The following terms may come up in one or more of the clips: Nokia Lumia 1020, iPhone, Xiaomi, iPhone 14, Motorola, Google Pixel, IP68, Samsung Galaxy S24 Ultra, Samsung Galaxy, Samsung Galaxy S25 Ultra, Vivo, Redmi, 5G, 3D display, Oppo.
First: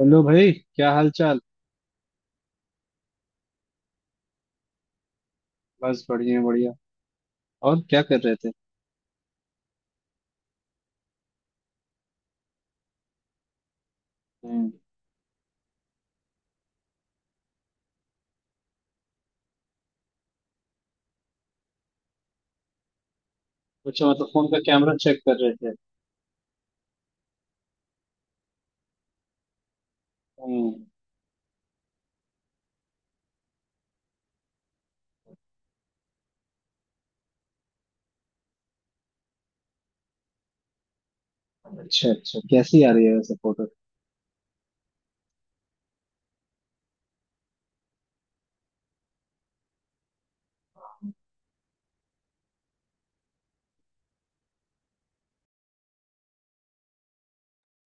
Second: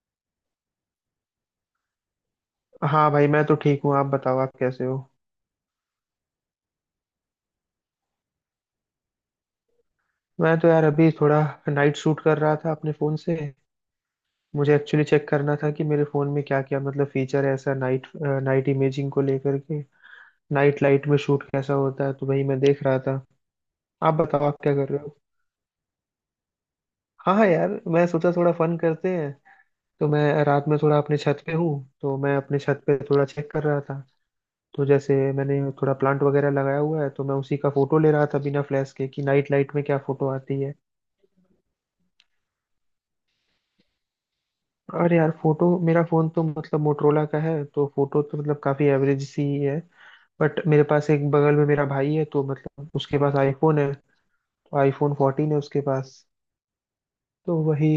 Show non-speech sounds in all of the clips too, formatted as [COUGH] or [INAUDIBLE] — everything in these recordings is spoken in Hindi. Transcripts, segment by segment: हेलो भाई क्या हाल चाल। हाँ भाई, मैं तो ठीक हूँ। आप बताओ, आप कैसे हो। बस बढ़िया बढ़िया। और क्या कर रहे थे। मैं तो यार अभी थोड़ा नाइट शूट कर रहा था अपने फ़ोन से। हम्म। मुझे एक्चुअली चेक करना था कि मेरे फ़ोन में क्या क्या, मतलब, फीचर है ऐसा, नाइट नाइट इमेजिंग को लेकर के। नाइट लाइट में शूट कैसा होता है, तो वही मैं देख रहा था। कुछ आप मतलब बताओ, फोन का आप क्या कर कैमरा रहे हो। चेक कर रहे थे। हाँ हाँ, यार मैं सोचा थोड़ा फन करते हैं। तो मैं रात हम्म। में थोड़ा अपने छत पे हूँ। तो मैं अपने छत पे थोड़ा चेक कर रहा था। तो जैसे मैंने थोड़ा प्लांट वगैरह लगाया हुआ है, तो मैं उसी का फोटो ले रहा था बिना फ्लैश के कि नाइट लाइट में क्या फोटो आती है। अच्छा अच्छा, कैसी आ रही है वैसे फोटो। और यार फोटो, मेरा फोन तो मतलब मोटरोला का है, तो फोटो तो मतलब काफी एवरेज सी ही है। बट मेरे पास एक बगल में मेरा भाई है, तो मतलब उसके पास आईफोन है। तो आईफोन 14 है उसके पास। तो वही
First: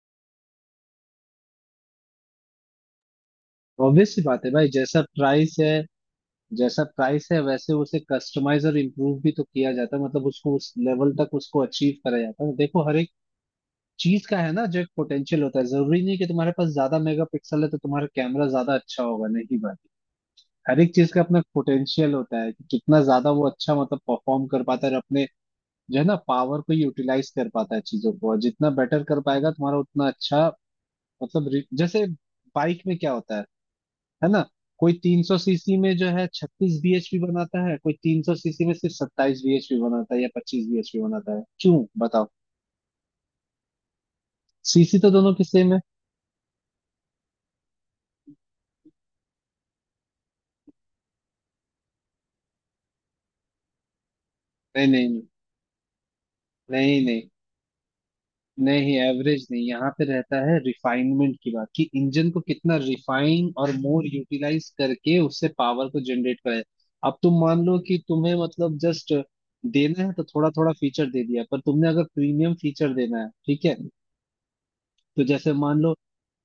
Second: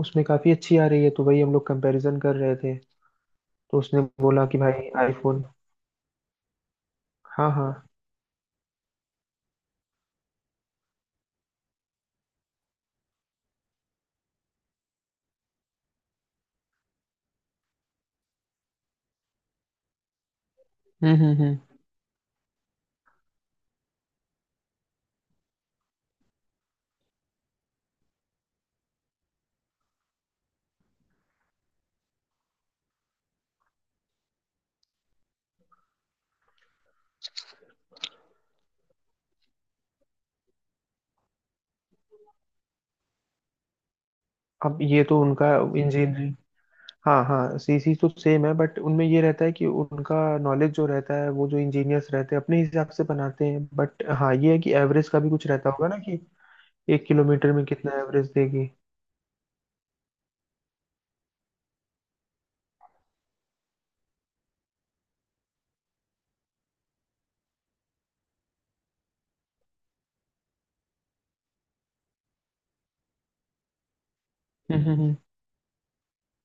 उसमें काफी अच्छी आ रही है, तो वही हम लोग कंपैरिजन कर रहे थे। तो उसने ऑब्वियस सी बात बोला है कि भाई, भाई जैसा आईफोन। प्राइस है। जैसा प्राइस है हाँ हाँ। वैसे उसे कस्टमाइज और इम्प्रूव भी तो किया जाता है, मतलब उसको उस लेवल तक उसको अचीव करा जाता है। देखो, हर एक चीज का है ना, जो एक पोटेंशियल होता है। जरूरी नहीं कि तुम्हारे पास ज्यादा मेगापिक्सल है तो तुम्हारा कैमरा ज्यादा अच्छा होगा, नहीं भाई। हर एक चीज का अपना हम्म। पोटेंशियल होता है कि कितना ज्यादा वो अच्छा मतलब परफॉर्म कर पाता है और अपने जो है ना पावर को यूटिलाइज कर पाता है चीजों को, और जितना बेटर कर पाएगा तुम्हारा उतना अच्छा। मतलब जैसे बाइक में क्या होता है ना। कोई 300 सीसी में जो है 36 bhp बनाता है, कोई 300 सीसी में सिर्फ 27 bhp बनाता है या 25 bhp बनाता है, क्यों बताओ। अब सीसी ये तो तो दोनों की उनका सेम है। इंजीनियरिंग। हाँ हाँ, सीसी तो सेम है, बट उनमें ये रहता है कि उनका नॉलेज जो रहता है, वो जो इंजीनियर्स रहते हैं अपने हिसाब से बनाते हैं। बट हाँ, ये है कि नहीं एवरेज का नहीं, भी कुछ रहता होगा ना, कि नहीं नहीं, एक नहीं किलोमीटर में कितना एवरेज देगी। नहीं। एवरेज नहीं, यहाँ पे रहता है रिफाइनमेंट की बात, कि इंजन को कितना रिफाइन और मोर यूटिलाइज करके उससे पावर को जनरेट करें। अब तुम मान लो कि तुम्हें मतलब जस्ट देना है तो थोड़ा थोड़ा फीचर दे दिया, पर तुमने अगर प्रीमियम फीचर देना है, ठीक है। हम्म हम्म, हम्म। तो जैसे मान लो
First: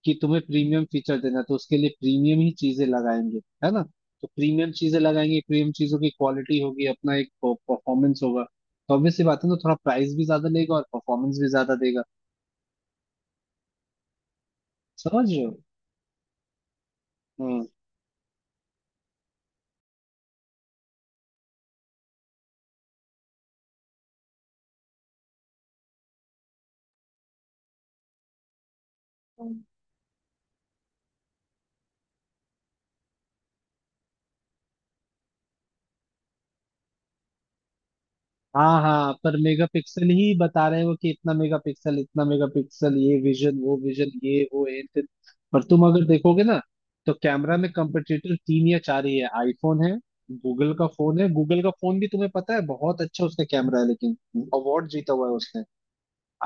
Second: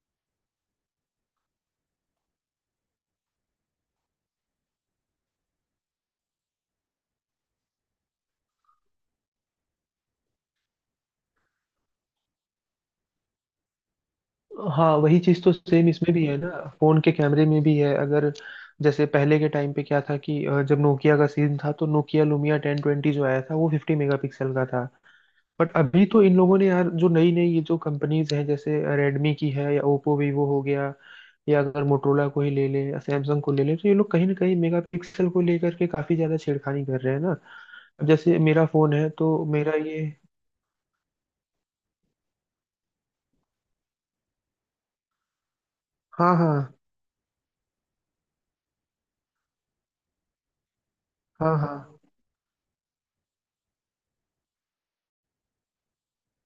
कि तुम्हें प्रीमियम फीचर देना है तो उसके लिए प्रीमियम ही चीजें लगाएंगे, है ना। तो प्रीमियम चीजें लगाएंगे, प्रीमियम चीजों की क्वालिटी होगी, अपना एक परफॉर्मेंस होगा। तो ऑब्वियस सी बात है ना, थोड़ा प्राइस भी ज्यादा लेगा और परफॉर्मेंस भी ज्यादा देगा। हाँ, वही समझ रहे चीज़ हो। तो सेम इसमें भी है ना, फोन के कैमरे में हम्म। भी है। अगर जैसे पहले के टाइम पे क्या था कि जब नोकिया का सीन था, तो नोकिया लुमिया 1020 जो आया था वो 50 मेगापिक्सल का था। बट अभी तो इन लोगों ने, यार, जो नई नई ये जो कंपनीज हैं, जैसे रेडमी की है या ओप्पो वीवो हो गया या अगर मोटरोला को ही ले लें या सैमसंग को ले लें, तो ये लोग कहीं ना कहीं मेगापिक्सल को लेकर के काफ़ी ज़्यादा छेड़खानी कर रहे हैं ना। अब जैसे मेरा हाँ फ़ोन है, हाँ, पर तो मेरा ये। मेगापिक्सल ही बता रहे हो कि इतना मेगापिक्सल इतना मेगापिक्सल, ये विजन वो विजन, ये वो ये फिर। पर तुम अगर हाँ देखोगे ना, हाँ तो कैमरा में कंपटीटर तीन या चार ही है। आईफोन है, गूगल का फोन है। हाँ गूगल का फोन हाँ भी तुम्हें पता है बहुत अच्छा उसका कैमरा है, लेकिन अवार्ड जीता हुआ है उसने।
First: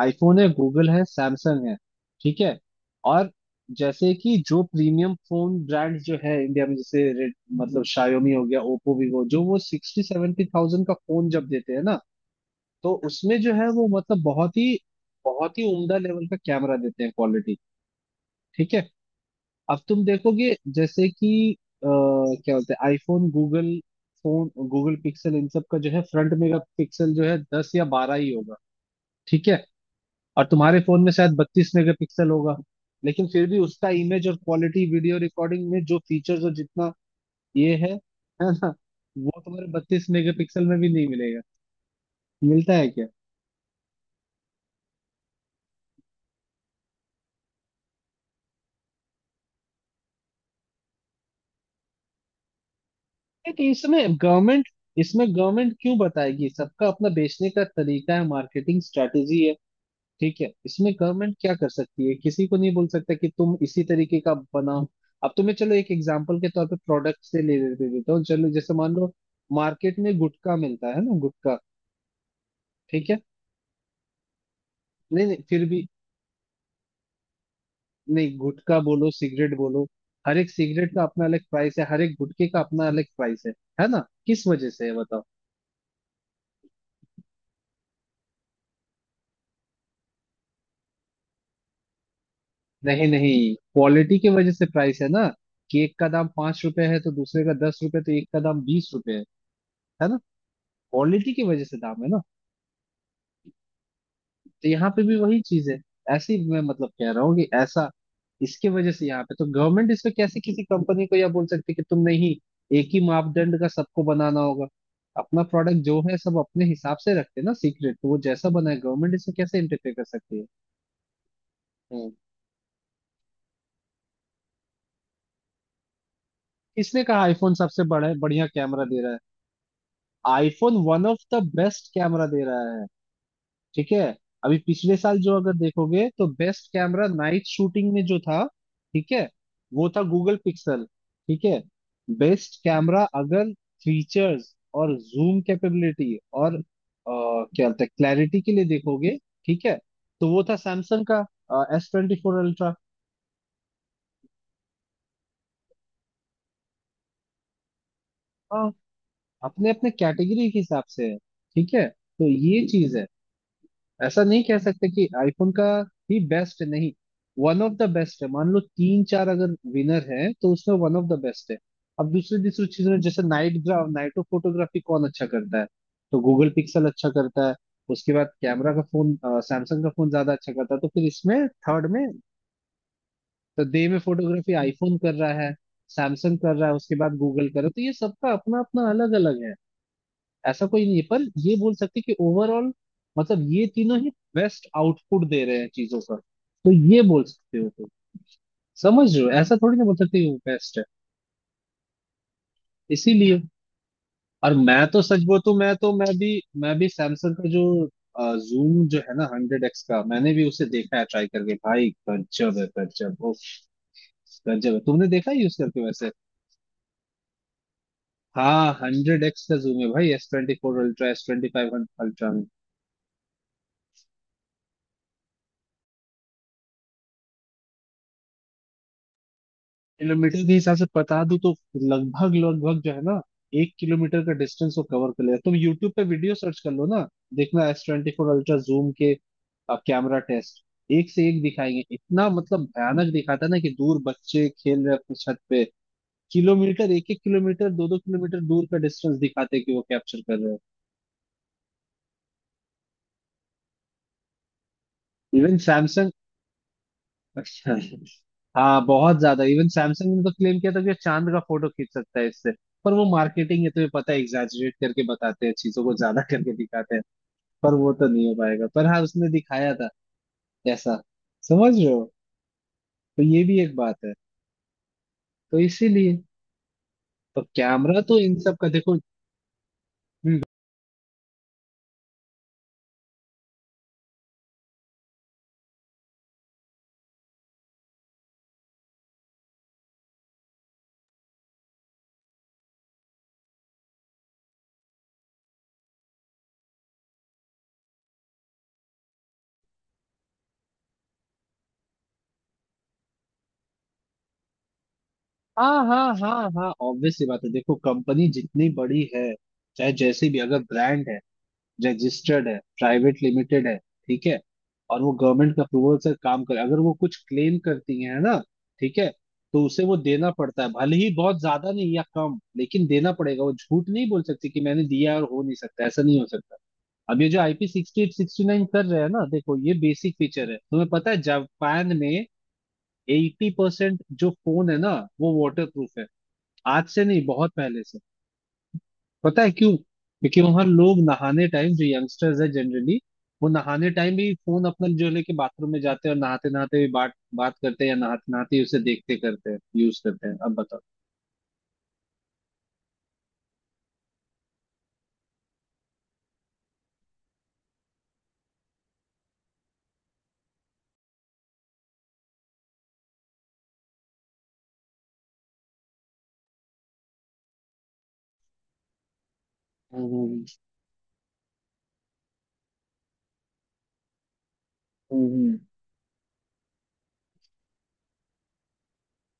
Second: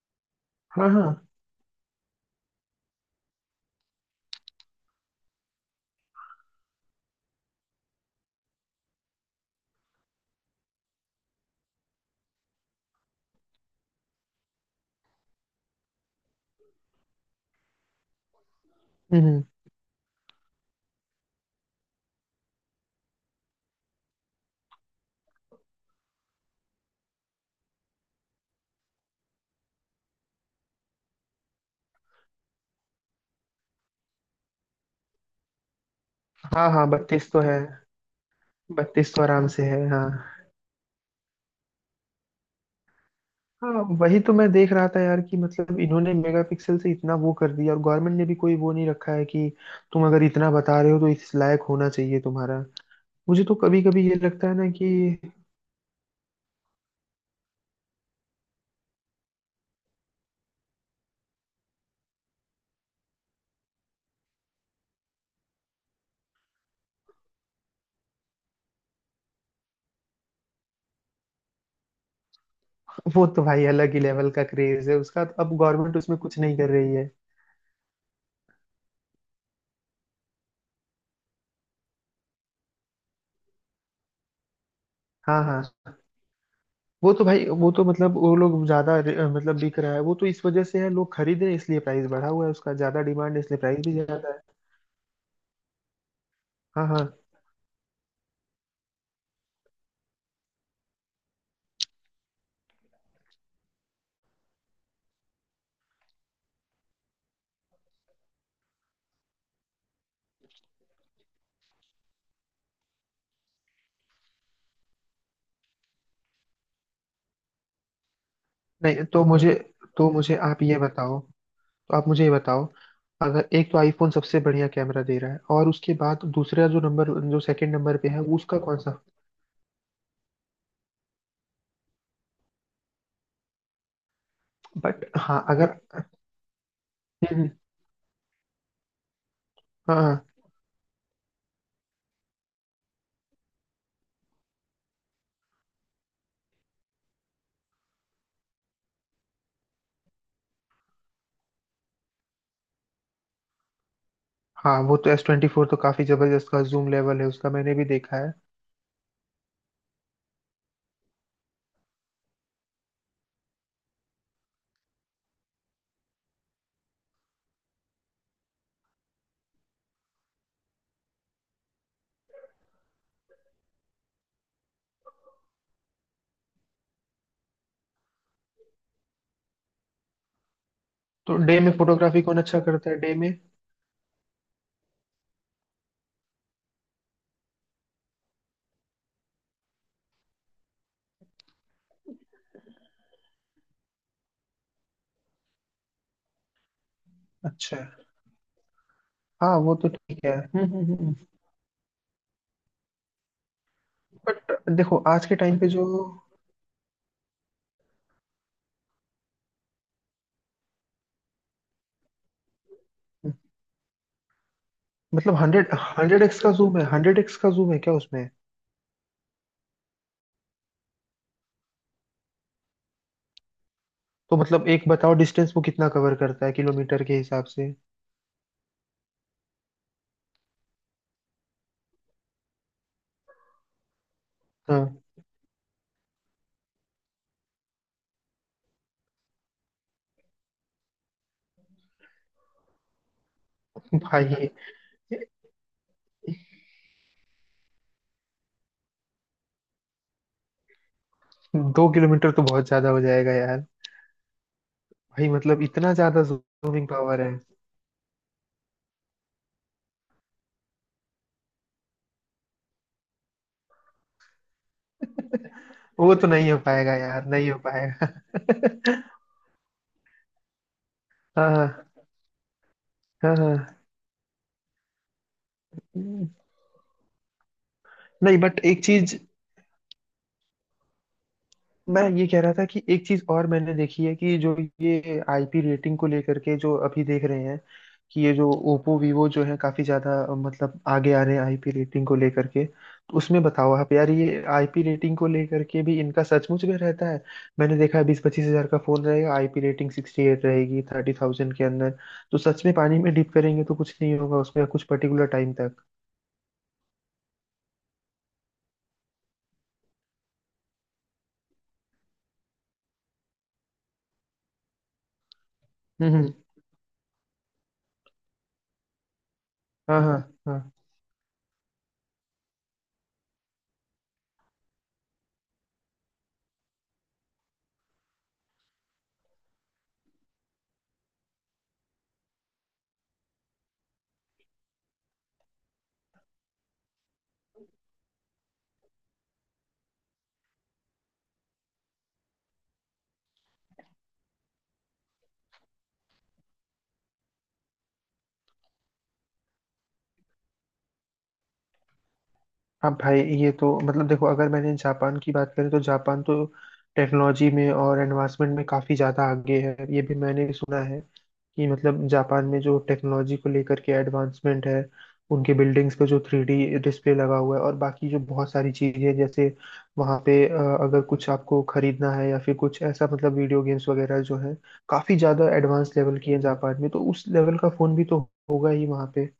आईफोन है, गूगल हाँ है, हाँ। सैमसंग है, ठीक है। और जैसे कि जो प्रीमियम फोन ब्रांड जो है इंडिया में, जैसे रेड मतलब शायोमी हो गया, ओप्पो, वीवो, जो वो सिक्सटी सेवेंटी थाउजेंड का फोन जब देते हैं ना, तो उसमें जो है वो मतलब बहुत ही उम्दा लेवल का कैमरा देते हैं, क्वालिटी, ठीक है। हम्म हम्म, अब तुम देखोगे, जैसे कि क्या बोलते हैं, iPhone, Google phone, Google Pixel, इन सब का जो है फ्रंट मेगा पिक्सल जो है 10 या 12 ही होगा, ठीक है। और तुम्हारे फोन में शायद 32 मेगापिक्सल होगा, लेकिन फिर भी उसका इमेज और क्वालिटी, वीडियो रिकॉर्डिंग में जो फीचर्स और हाँ हाँ, जितना 32 तो है। ये है ना, 32 तो वो आराम से तुम्हारे है, बत्तीस हाँ मेगापिक्सल में भी नहीं मिलेगा। मिलता है क्या। हाँ। वही तो मैं देख रहा था यार, कि मतलब इन्होंने मेगापिक्सल से इतना वो कर दिया, और गवर्नमेंट ने भी कोई वो नहीं रखा है कि तुम अगर इतना बता रहे हो, तो इस लायक होना चाहिए तुम्हारा। मुझे तो एक कभी इसमें कभी ये लगता है गवर्नमेंट, ना कि इसमें गवर्नमेंट क्यों बताएगी, सबका अपना बेचने का तरीका है, मार्केटिंग स्ट्रेटेजी है, ठीक है। इसमें गवर्नमेंट क्या कर सकती है, किसी को नहीं बोल सकता कि तुम इसी तरीके का बनाओ। अब तुम्हें चलो एक एग्जांपल के तौर पे प्रोडक्ट से ले लेते देता हूँ, चलो जैसे मान लो मार्केट में गुटखा मिलता है ना, गुटखा, ठीक है। वो तो भाई अलग ही लेवल का क्रेज है नहीं उसका, नहीं, तो अब फिर भी, गवर्नमेंट उसमें कुछ नहीं कर रही है। नहीं गुटखा बोलो सिगरेट बोलो, हर एक सिगरेट का अपना अलग प्राइस है, हर एक गुटखे का अपना अलग प्राइस है। है ना, किस वजह से है बताओ। हाँ हाँ, वो तो भाई, वो तो मतलब, वो लोग ज्यादा मतलब बिक रहा है, वो तो इस वजह से है, लोग खरीद रहे हैं इसलिए प्राइस बढ़ा हुआ है उसका, ज्यादा नहीं नहीं, डिमांड है इसलिए प्राइस भी क्वालिटी ज्यादा की है। वजह से प्राइस है ना, कि एक का दाम 5 रुपए हाँ है तो हाँ। दूसरे का 10 रुपए, तो एक का दाम 20 रुपए है ना। क्वालिटी की वजह से दाम है ना। तो यहाँ पे भी वही चीज है, ऐसी मैं मतलब कह रहा हूँ कि ऐसा इसके वजह से यहाँ पे तो गवर्नमेंट इस पे कैसे किसी कंपनी को यह बोल सकती है कि तुम नहीं, एक ही मापदंड का सबको बनाना होगा। अपना प्रोडक्ट जो है सब अपने हिसाब से रखते हैं ना, सीक्रेट, तो वो जैसा बना है नहीं, गवर्नमेंट तो इसमें मुझे, कैसे इंटरफेयर कर तो मुझे सकती है। आप ये बताओ, तो आप हम्म। मुझे ये बताओ, अगर एक तो आईफोन सबसे बढ़िया कैमरा दे रहा है, और उसके बाद दूसरा जो किसने नंबर, कहा जो आईफोन सेकंड सबसे नंबर बड़ा पे है, है, वो बढ़िया उसका कौन कैमरा सा। दे रहा है। IPhone one of the best camera दे रहा है, ठीक है। अभी पिछले बट साल जो हाँ, अगर अगर। देखोगे, तो best camera night hmm, shooting में जो था, ठीक है, वो था हाँ गूगल पिक्सल, ठीक है। बेस्ट कैमरा अगर फीचर्स और जूम कैपेबिलिटी और क्या बोलते हैं, क्लैरिटी के लिए देखोगे, ठीक है, तो वो था सैमसंग का S24 Ultra। हाँ, वो तो एस 24 तो काफी जबरदस्त का जूम लेवल है उसका, मैंने भी देखा है। हाँ, अपने अपने कैटेगरी के हिसाब से है, ठीक है, तो ये चीज है। ऐसा नहीं कह सकते कि आईफोन का ही बेस्ट है, नहीं, वन ऑफ द बेस्ट है, मान लो तीन चार अगर विनर है तो उसमें वन ऑफ द बेस्ट है। अब दूसरी दूसरी चीजों में, जैसे नाइट ग्राफ नाइटो फोटोग्राफी कौन अच्छा करता है, तो गूगल पिक्सल अच्छा करता है। उसके बाद कैमरा का फोन सैमसंग का फोन ज्यादा अच्छा करता है, तो फिर तो इसमें डे में थर्ड में, फोटोग्राफी कौन अच्छा करता है, डे में। तो डे में फोटोग्राफी आईफोन कर रहा है, सैमसंग कर रहा है, उसके बाद गूगल कर रहा है, तो ये सबका अपना अपना अलग अलग है। ऐसा कोई नहीं है, पर ये बोल सकते कि ओवरऑल मतलब ये तीनों ही बेस्ट आउटपुट दे रहे हैं चीजों का, तो ये बोल सकते हो अच्छा। तुम। समझ रहे हो, ऐसा हाँ, वो थोड़ी ना तो बोल सकते ठीक कि है। वो बेस्ट है, हम्म। इसीलिए। और बट मैं देखो, तो सच आज के बोलूं टाइम पे जो, तो मैं भी सैमसंग का जो जूम जो है ना, 100x का, मैंने भी उसे देखा है ट्राई करके, भाई गजब है, गजब ओ, गजब है। तुमने देखा मतलब है यूज हंड्रेड, करके वैसे। 100x का जूम है, 100x का जूम है क्या उसमें? हाँ, 100x का जूम है भाई, S24 Ultra, S25 Ultra। तो मतलब, एक बताओ, डिस्टेंस वो कितना कवर करता है किलोमीटर के हिसाब से। किलोमीटर के हिसाब से बता दूं तो लगभग लगभग जो है ना, 1 किलोमीटर का डिस्टेंस वो हाँ कवर कर लेगा। तुम यूट्यूब पे वीडियो सर्च कर लो ना, देखना S24 Ultra जूम के कैमरा टेस्ट। एक से एक दिखाएंगे, इतना मतलब भयानक दिखाता है ना, कि दूर भाई, बच्चे खेल रहे हैं अपनी छत पे, किलोमीटर, एक एक किलोमीटर, दो दो किलोमीटर दूर का डिस्टेंस दिखाते हैं कि वो कैप्चर कर रहे हैं। 2 किलोमीटर तो बहुत ज्यादा हो जाएगा यार। भाई, इवन मतलब इतना सैमसंग ज्यादा जूमिंग पावर है। [LAUGHS] अच्छा, हाँ बहुत ज्यादा, इवन सैमसंग ने तो क्लेम किया था कि चांद का फोटो खींच सकता है इससे, पर वो मार्केटिंग है तुम्हें पता है, एग्जैजरेट करके बताते हैं चीजों को [LAUGHS] वो ज्यादा तो [LAUGHS] नहीं करके हो पाएगा दिखाते हैं। यार, नहीं हो पर वो तो नहीं हो पाएगा, पाएगा। पर हाँ उसने दिखाया था ऐसा। [LAUGHS] समझ हाँ रहे हो, तो हाँ ये भी एक हाँ। बात है, तो इसीलिए। तो कैमरा तो नहीं, इन सब बट का एक देखो। चीज हम्म। मैं ये कह रहा था, कि एक चीज और मैंने देखी है, कि जो ये आईपी रेटिंग को लेकर के जो अभी देख रहे हैं, कि ये जो ओप्पो वीवो जो है, काफी ज्यादा मतलब आगे आ रहे हैं आईपी रेटिंग को लेकर के, तो उसमें बताओ आप यार, ये आईपी रेटिंग को लेकर के भी इनका सचमुच में रहता है। मैंने देखा है, 20-25 हज़ार का फोन रहेगा, आईपी रेटिंग 68 रहेगी 30,000 के अंदर। तो सच में पानी में डिप करेंगे तो कुछ नहीं होगा उसमें, कुछ पर्टिकुलर टाइम हाँ तक। हाँ हाँ हाँ, ऑब्वियस सी बात है, देखो कंपनी जितनी बड़ी है, चाहे जैसी भी अगर ब्रांड है, रजिस्टर्ड है, प्राइवेट लिमिटेड है, ठीक है, और वो गवर्नमेंट के अप्रूवल से हम्म हम्म। काम करे, अगर वो कुछ क्लेम करती है ना, ठीक है, तो उसे वो हाँ हाँ। देना पड़ता है, हाँ भले ही बहुत ज्यादा नहीं या कम, लेकिन देना पड़ेगा। वो झूठ नहीं बोल सकती कि मैंने दिया और हो नहीं सकता, ऐसा नहीं हो सकता। अब ये जो IP68 69 कर रहे हैं ना, देखो ये बेसिक फीचर है, तुम्हें पता है जापान में 80% जो फोन है ना वो वाटर प्रूफ है, आज से नहीं, बहुत पहले से। पता है क्यों, क्योंकि वहां लोग नहाने टाइम, जो यंगस्टर्स है जनरली, वो नहाने टाइम भी फोन अपना जो लेके बाथरूम में जाते हैं और नहाते नहाते भी बात बात करते हैं या नहाते नहाते ही उसे देखते करते हैं यूज करते हैं, अब बताओ। हाँ भाई, ये तो मतलब देखो, अगर मैंने जापान की बात करें तो जापान तो टेक्नोलॉजी में और एडवांसमेंट में काफ़ी ज़्यादा आगे है, ये भी मैंने सुना है कि मतलब जापान में जो टेक्नोलॉजी को लेकर के एडवांसमेंट है, उनके बिल्डिंग्स पे जो 3D डिस्प्ले लगा हुआ है, और बाकी जो बहुत सारी चीज़ें, जैसे वहाँ पे हम्म अगर कुछ आपको खरीदना है, या फिर कुछ ऐसा मतलब वीडियो गेम्स वगैरह जो है, काफ़ी ज़्यादा हम्म। एडवांस लेवल की है जापान में, तो उस लेवल का फ़ोन भी तो होगा ही वहाँ पे।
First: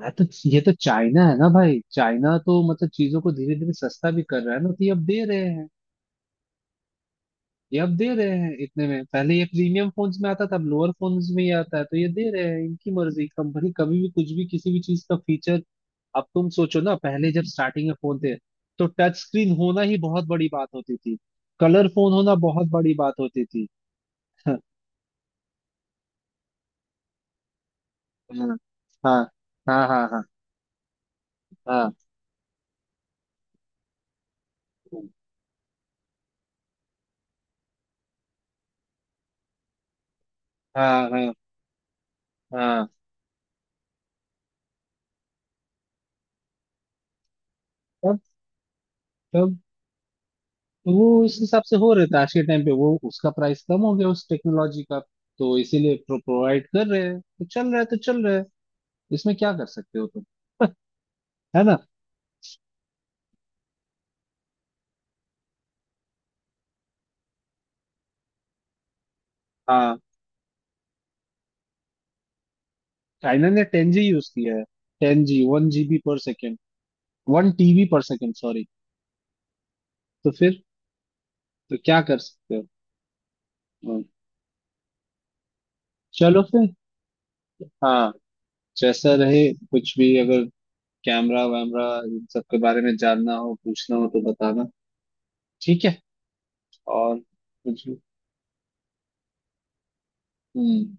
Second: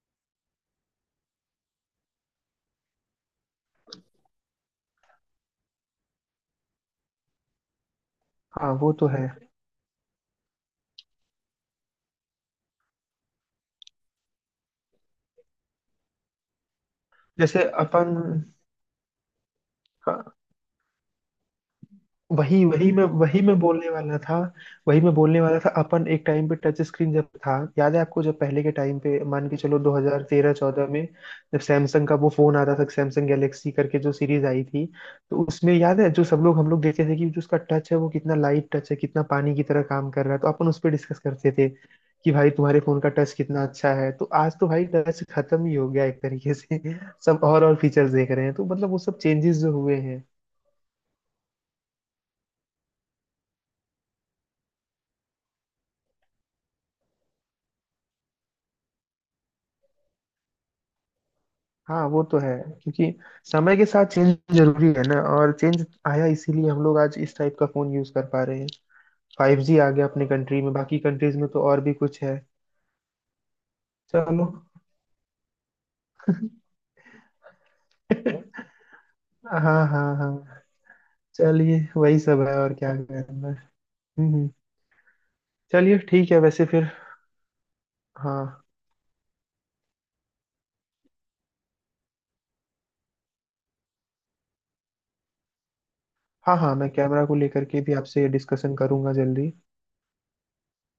मैं तो ये तो, चाइना है ना भाई, चाइना तो मतलब चीजों को धीरे धीरे सस्ता भी कर रहा है ना, तो ये अब दे रहे हैं, ये अब दे रहे हैं, हाँ, इतने वो में तो है। पहले ये प्रीमियम फोन्स में आता था, अब लोअर फोन्स में ही आता है तो ये दे रहे हैं, इनकी मर्जी, कंपनी कभी भी कुछ भी किसी भी चीज का फीचर। अब तुम सोचो ना, पहले जब जैसे स्टार्टिंग में अपन, फोन थे, तो टच स्क्रीन होना ही बहुत हाँ, बड़ी बात होती थी, कलर फोन होना वही बहुत बड़ी बात वही होती मैं थी। बोलने वाला था। [LAUGHS] वही मैं बोलने वाला था, अपन एक टाइम पे टच स्क्रीन जब था, याद है आपको, जब हाँ पहले के टाइम हाँ पे, मान के चलो, हाँ, हाँ हाँ 2013-14 में, जब सैमसंग का वो फोन आता था, सैमसंग गैलेक्सी करके जो सीरीज आई थी। तो उसमें याद है जो सब लोग, हम लोग देखते थे कि जो उसका टच है, वो कितना लाइट टच है, कितना पानी की तरह काम कर रहा है, तो अपन उस हाँ, पर हाँ डिस्कस हाँ करते थे कि भाई तुम्हारे हाँ। फोन का टच कितना अच्छा है। तो आज तो भाई टच खत्म ही हो गया एक तरीके से, [LAUGHS] सब और फीचर्स तब देख रहे हैं, तो मतलब वो सब तब चेंजेस जो हुए हैं। तो वो उस हिसाब से हो रहे थे, आज के टाइम पे वो उसका प्राइस कम हो गया उस टेक्नोलॉजी का, तो इसीलिए प्रोवाइड कर रहे हैं, तो चल रहा है तो चल रहा है, इसमें क्या कर सकते हो तुम। [LAUGHS] है ना। हाँ, वो तो है, क्योंकि समय के साथ चेंज जरूरी है ना, और चेंज आया इसीलिए हम लोग आज इस टाइप का फोन यूज कर पा रहे हैं। 5G आ हाँ। गया अपने कंट्री में, बाकी कंट्रीज में तो और भी कुछ है। चाइना ने 10G यूज चलो। किया है। 10G, 1 GB/सेकेंड, 1 TB/सेकेंड sorry. [LAUGHS] हाँ हाँ तो फिर, हाँ। तो चलिए, क्या कर वही सब है, सकते हो। और क्या करना है। हाँ। हम्म हम्म। चलिए ठीक है, चलो वैसे फिर। फिर। हाँ हाँ। जैसा रहे, कुछ भी अगर कैमरा वैमरा इन सब के बारे में जानना हो पूछना हो तो बताना, ठीक है। हाँ। हाँ, मैं और कैमरा को लेकर के कुछ भी भी। आपसे डिस्कशन करूंगा जल्दी। हम्म।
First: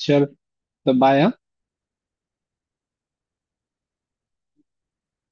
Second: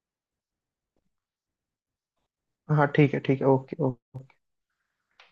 चलो, तो बाय। हाँ ठीक है ठीक है, ओके ओके।